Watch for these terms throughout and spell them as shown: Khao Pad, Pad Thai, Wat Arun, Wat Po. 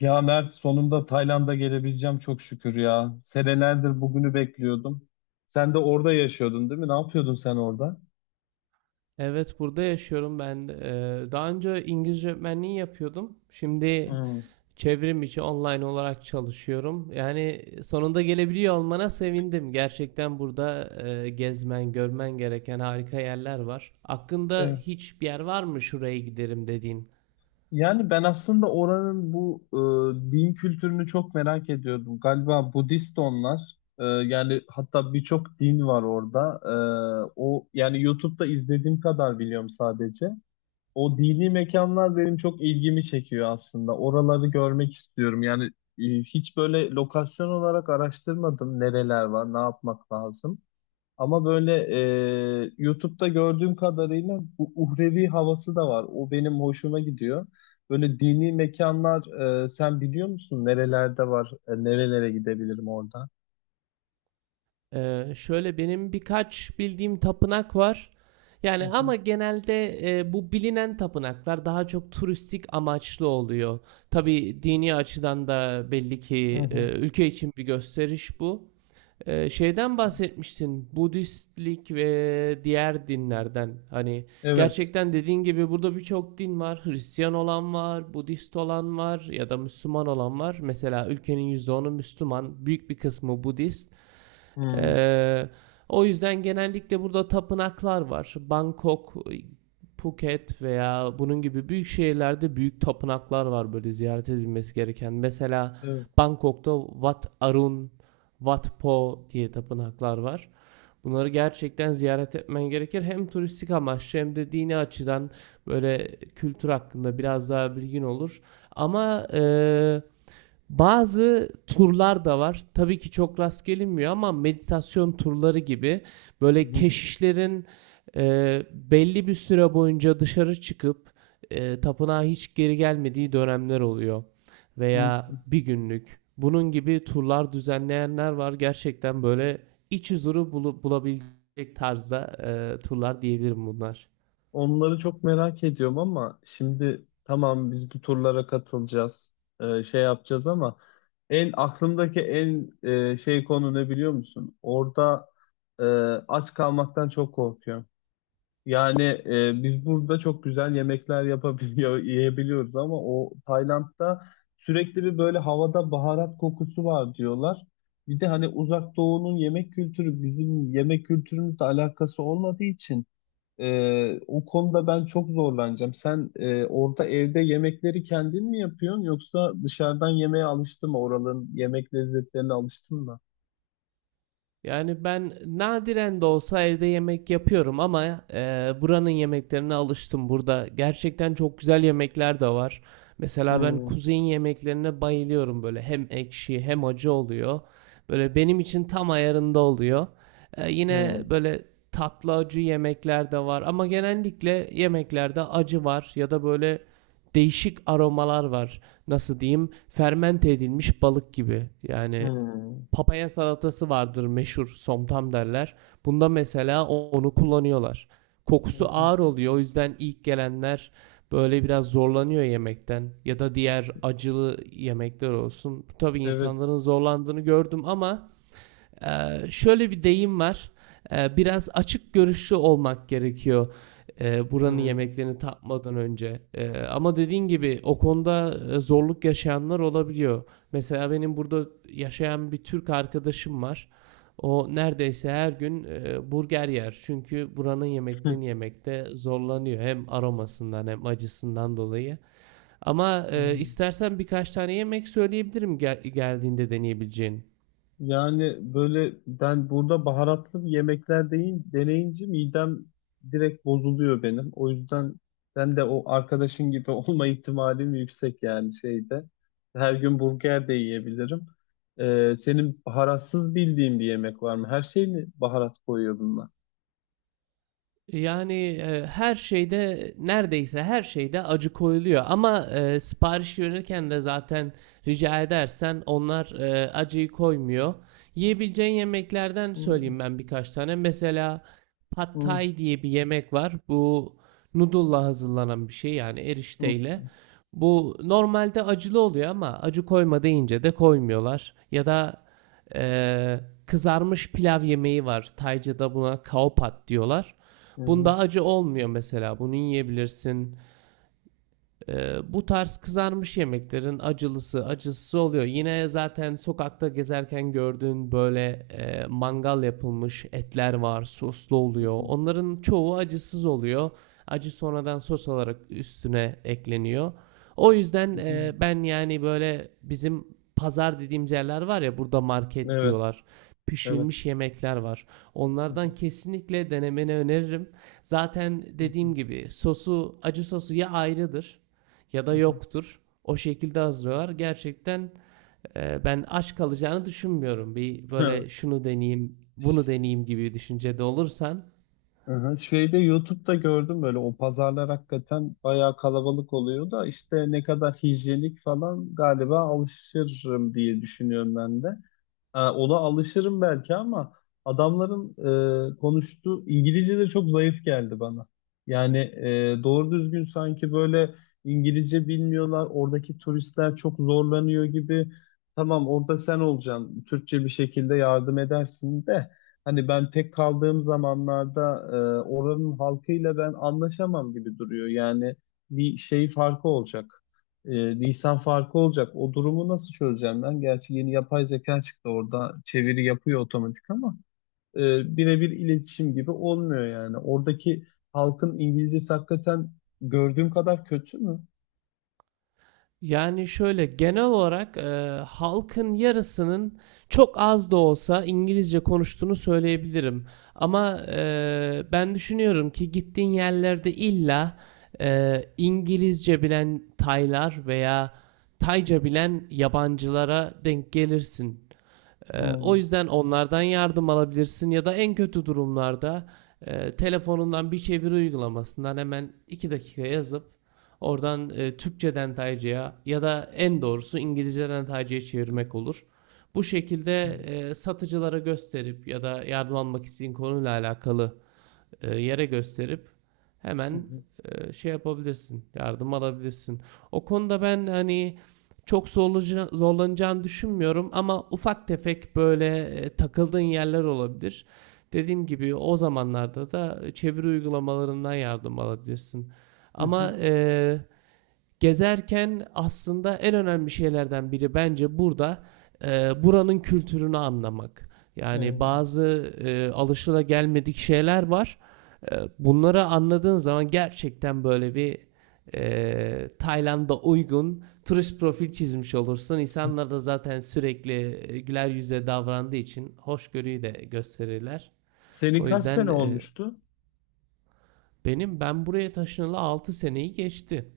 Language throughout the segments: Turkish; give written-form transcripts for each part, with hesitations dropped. Ya Mert sonunda Tayland'a gelebileceğim çok şükür ya. Senelerdir bugünü bekliyordum. Sen de orada yaşıyordun değil mi? Ne yapıyordun sen orada? Evet, burada yaşıyorum ben. Daha önce İngilizce öğretmenliği yapıyordum. Şimdi Hmm. çevrim içi online olarak çalışıyorum. Yani sonunda gelebiliyor olmana sevindim. Gerçekten burada gezmen, görmen gereken harika yerler var. Aklında Evet. hiçbir yer var mı şuraya giderim dediğin? Yani ben aslında oranın bu din kültürünü çok merak ediyordum. Galiba Budist onlar. Yani hatta birçok din var orada. O yani YouTube'da izlediğim kadar biliyorum sadece. O dini mekanlar benim çok ilgimi çekiyor aslında. Oraları görmek istiyorum. Yani hiç böyle lokasyon olarak araştırmadım nereler var, ne yapmak lazım. Ama böyle YouTube'da gördüğüm kadarıyla bu uhrevi havası da var. O benim hoşuma gidiyor. Böyle dini mekanlar sen biliyor musun nerelerde var? Nerelere gidebilirim orada? Şöyle benim birkaç bildiğim tapınak var. Hı Yani hı, ama genelde bu bilinen tapınaklar daha çok turistik amaçlı oluyor. Tabii dini açıdan da belli ki hı hı. Ülke için bir gösteriş bu. Şeyden bahsetmiştin, Budistlik ve diğer dinlerden. Hani Evet. gerçekten dediğin gibi burada birçok din var. Hristiyan olan var, Budist olan var ya da Müslüman olan var. Mesela ülkenin %10'u Müslüman, büyük bir kısmı Budist. Hmm, Ee, o yüzden genellikle burada tapınaklar var. Bangkok, Phuket veya bunun gibi büyük şehirlerde büyük tapınaklar var böyle ziyaret edilmesi gereken. Mesela evet. Bangkok'ta Wat Arun, Wat Po diye tapınaklar var. Bunları gerçekten ziyaret etmen gerekir. Hem turistik amaçlı hem de dini açıdan böyle kültür hakkında biraz daha bilgin olur. Ama bazı turlar da var. Tabii ki çok rast gelinmiyor ama meditasyon turları gibi Hı böyle hı. keşişlerin belli bir süre boyunca dışarı çıkıp tapınağa hiç geri gelmediği dönemler oluyor. Veya Hı. bir günlük. Bunun gibi turlar düzenleyenler var. Gerçekten böyle iç huzuru bulabilecek tarzda turlar diyebilirim bunlar. Onları çok merak ediyorum ama şimdi tamam biz bu turlara katılacağız, şey yapacağız ama aklımdaki en şey konu ne biliyor musun? Orada e, aç kalmaktan çok korkuyorum. Yani biz burada çok güzel yemekler yapabiliyor, yiyebiliyoruz ama o Tayland'da sürekli bir böyle havada baharat kokusu var diyorlar. Bir de hani Uzak Doğu'nun yemek kültürü bizim yemek kültürümüzle alakası olmadığı için. O konuda ben çok zorlanacağım. Sen orada evde yemekleri kendin mi yapıyorsun yoksa dışarıdan yemeğe alıştın mı? Oraların yemek lezzetlerine alıştın mı? Yani ben nadiren de olsa evde yemek yapıyorum ama buranın yemeklerine alıştım. Burada gerçekten çok güzel yemekler de var. Mesela ben Hmm, kuzey'in yemeklerine bayılıyorum böyle hem ekşi hem acı oluyor. Böyle benim için tam ayarında oluyor. Yine hmm, böyle tatlı acı yemekler de var ama genellikle yemeklerde acı var ya da böyle değişik aromalar var. Nasıl diyeyim? Fermente edilmiş balık gibi. Yani hmm. papaya salatası vardır meşhur somtam derler. Bunda mesela onu kullanıyorlar. Hı Kokusu hı. ağır oluyor o yüzden ilk gelenler böyle biraz zorlanıyor yemekten ya da diğer acılı yemekler olsun. Tabii Evet. insanların zorlandığını gördüm ama şöyle bir deyim var. Biraz açık görüşlü olmak gerekiyor. Buranın Hmm. yemeklerini tatmadan önce. Ama dediğin gibi o konuda zorluk yaşayanlar olabiliyor. Mesela benim burada yaşayan bir Türk arkadaşım var. O neredeyse her gün burger yer. Çünkü buranın yemeklerini yemekte zorlanıyor. Hem aromasından hem acısından dolayı. Ama istersen birkaç tane yemek söyleyebilirim geldiğinde deneyebileceğin. Yani böyle ben burada baharatlı bir yemekler deneyince midem direkt bozuluyor benim. O yüzden ben de o arkadaşın gibi olma ihtimalim yüksek yani şeyde. Her gün burger de yiyebilirim. Senin baharatsız bildiğin bir yemek var mı? Her şey mi baharat koyuyor bunlar? Yani, her şeyde, neredeyse her şeyde acı koyuluyor ama, sipariş verirken de zaten rica edersen onlar, acıyı koymuyor. Yiyebileceğin yemeklerden Hı, söyleyeyim ben birkaç tane. Mesela Pad hı, Thai diye bir yemek var. Bu noodle'la hazırlanan bir şey, yani hı, erişteyle. Bu normalde acılı oluyor ama acı koyma deyince de koymuyorlar. Ya da, eee, kızarmış pilav yemeği var. Tayca'da buna Khao Pad diyorlar. hı, hı, Bunda acı olmuyor mesela. Bunu yiyebilirsin. Bu tarz kızarmış yemeklerin acılısı, acısız oluyor. Yine zaten sokakta gezerken gördüğün böyle mangal yapılmış etler var, soslu oluyor. Onların çoğu acısız oluyor. Acı sonradan sos olarak üstüne ekleniyor. O yüzden hı, hı. Ben yani böyle bizim pazar dediğimiz yerler var ya burada market Evet, diyorlar. evet. Pişirilmiş yemekler var. Hı, Onlardan kesinlikle denemeni öneririm. Zaten hı, hı, dediğim gibi sosu acı sosu ya ayrıdır ya da hı, yoktur. O şekilde hazırlıyorlar. Gerçekten ben aç kalacağını düşünmüyorum. Bir hı. böyle şunu deneyeyim, bunu deneyeyim gibi düşüncede olursan. Aha, şeyde YouTube'da gördüm böyle o pazarlar hakikaten bayağı kalabalık oluyor da işte ne kadar hijyenik falan galiba alışırım diye düşünüyorum ben de. Ona alışırım belki ama adamların konuştuğu İngilizce de çok zayıf geldi bana. Yani doğru düzgün sanki böyle İngilizce bilmiyorlar. Oradaki turistler çok zorlanıyor gibi. Tamam orada sen olacaksın. Türkçe bir şekilde yardım edersin de. Hani ben tek kaldığım zamanlarda e, oranın halkıyla ben anlaşamam gibi duruyor. Yani bir şey farkı olacak Nisan farkı olacak. O durumu nasıl çözeceğim ben? Gerçi yeni yapay zeka çıktı orada çeviri yapıyor otomatik ama e, birebir iletişim gibi olmuyor yani. Oradaki halkın İngilizcesi hakikaten gördüğüm kadar kötü mü? Yani şöyle genel olarak halkın yarısının çok az da olsa İngilizce konuştuğunu söyleyebilirim. Ama ben düşünüyorum ki gittiğin yerlerde illa İngilizce bilen Taylar veya Tayca bilen yabancılara denk gelirsin. O Evet. yüzden onlardan yardım alabilirsin ya da en kötü durumlarda telefonundan bir çeviri uygulamasından hemen 2 dakika yazıp oradan Türkçeden Tayca'ya ya da en doğrusu İngilizceden Tayca'ya çevirmek olur. Bu şekilde satıcılara gösterip ya da yardım almak isteyen konuyla alakalı yere gösterip Hı hemen hı. Şey yapabilirsin, yardım alabilirsin. O konuda ben hani zorlanacağını düşünmüyorum ama ufak tefek böyle takıldığın yerler olabilir. Dediğim gibi o zamanlarda da çeviri uygulamalarından yardım alabilirsin. Hı hı. Ama e, Gezerken aslında en önemli şeylerden biri bence burada buranın kültürünü anlamak. Yani Hı. bazı alışılagelmedik şeyler var. Bunları anladığın zaman gerçekten böyle bir Tayland'a uygun turist profil çizmiş olursun. Ee, İnsanlar da zaten sürekli güler yüzle davrandığı için hoşgörüyü de gösterirler. Senin O kaç yüzden sene olmuştu? Ben buraya taşınalı 6 seneyi geçti.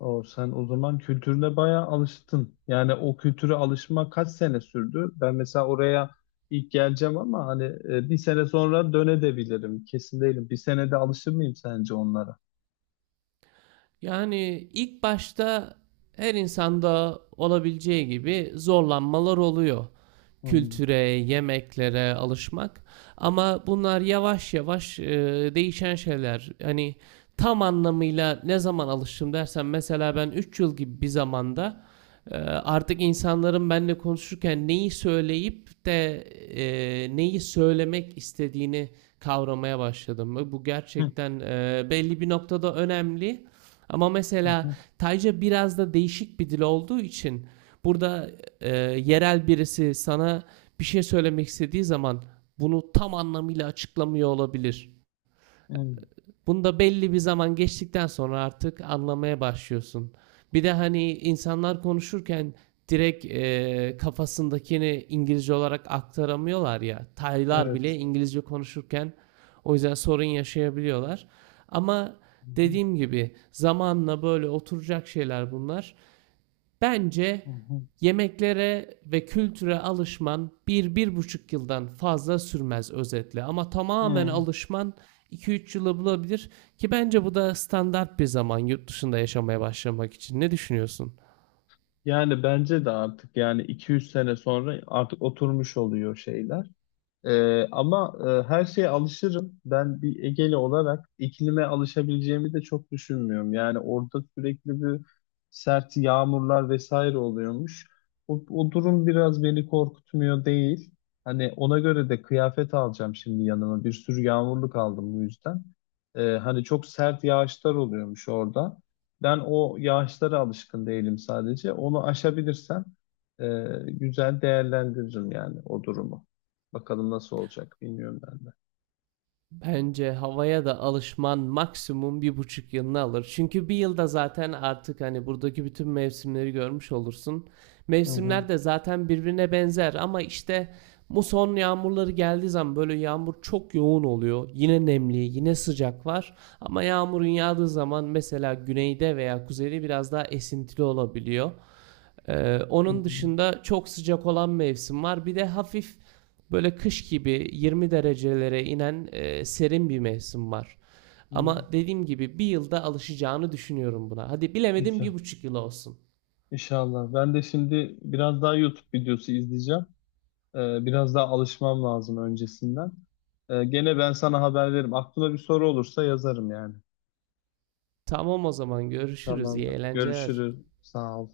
O sen o zaman kültürüne bayağı alıştın. Yani o kültüre alışma kaç sene sürdü? Ben mesela oraya ilk geleceğim ama hani bir sene sonra dönebilirim. Kesin değilim. Bir senede alışır mıyım sence onlara? Yani ilk başta her insanda olabileceği gibi zorlanmalar oluyor. Hmm. Kültüre, yemeklere alışmak. Ama bunlar yavaş yavaş değişen şeyler. Hani tam anlamıyla ne zaman alıştım dersen mesela ben 3 yıl gibi bir zamanda artık insanların benimle konuşurken neyi söyleyip de neyi söylemek istediğini kavramaya başladım. Bu Hı, gerçekten belli bir noktada önemli. Ama hı, mesela hı, Tayca biraz da değişik bir dil olduğu için burada yerel birisi sana bir şey söylemek istediği zaman bunu tam anlamıyla açıklamıyor olabilir. hı, Bunda belli bir zaman geçtikten sonra artık anlamaya başlıyorsun. Bir de hani insanlar konuşurken direkt kafasındakini İngilizce olarak aktaramıyorlar ya. Taylar bile Evet. İngilizce konuşurken o yüzden sorun yaşayabiliyorlar. Ama Hı, dediğim gibi zamanla böyle oturacak şeyler bunlar. hı, Bence hı, yemeklere ve kültüre alışman bir 1,5 yıldan fazla sürmez özetle. Ama tamamen hı. alışman 2-3 yılı bulabilir ki bence bu da standart bir zaman yurt dışında yaşamaya başlamak için. Ne düşünüyorsun? Yani bence de artık yani iki üç sene sonra artık oturmuş oluyor şeyler. Ama her şeye alışırım. Ben bir Egeli olarak iklime alışabileceğimi de çok düşünmüyorum. Yani orada sürekli bir sert yağmurlar vesaire oluyormuş. O durum biraz beni korkutmuyor değil. Hani ona göre de kıyafet alacağım şimdi yanıma. Bir sürü yağmurluk aldım bu yüzden. Hani çok sert yağışlar oluyormuş orada. Ben o yağışlara alışkın değilim sadece. Onu aşabilirsem güzel değerlendiririm yani o durumu. Bakalım nasıl olacak bilmiyorum ben de. Bence havaya da alışman maksimum 1,5 yılını alır. Çünkü bir yılda zaten artık hani buradaki bütün mevsimleri görmüş olursun. Hı hı. Mevsimler de zaten birbirine benzer ama işte muson yağmurları geldiği zaman böyle yağmur çok yoğun oluyor. Yine nemli, yine sıcak var. Ama yağmurun yağdığı zaman mesela güneyde veya kuzeyde biraz daha esintili olabiliyor. Ee, Hı onun hı. dışında çok sıcak olan mevsim var. Bir de hafif böyle kış gibi 20 derecelere inen serin bir mevsim var. Hı. Ama dediğim gibi bir yılda alışacağını düşünüyorum buna. Hadi bilemedim bir Güzel. buçuk yıl olsun. İnşallah. Ben de şimdi biraz daha YouTube videosu izleyeceğim. Biraz daha alışmam lazım öncesinden. Gene ben sana haber veririm. Aklına bir soru olursa yazarım yani. Tamam o zaman görüşürüz. İyi Tamamdır. eğlenceler. Görüşürüz. Sağ ol.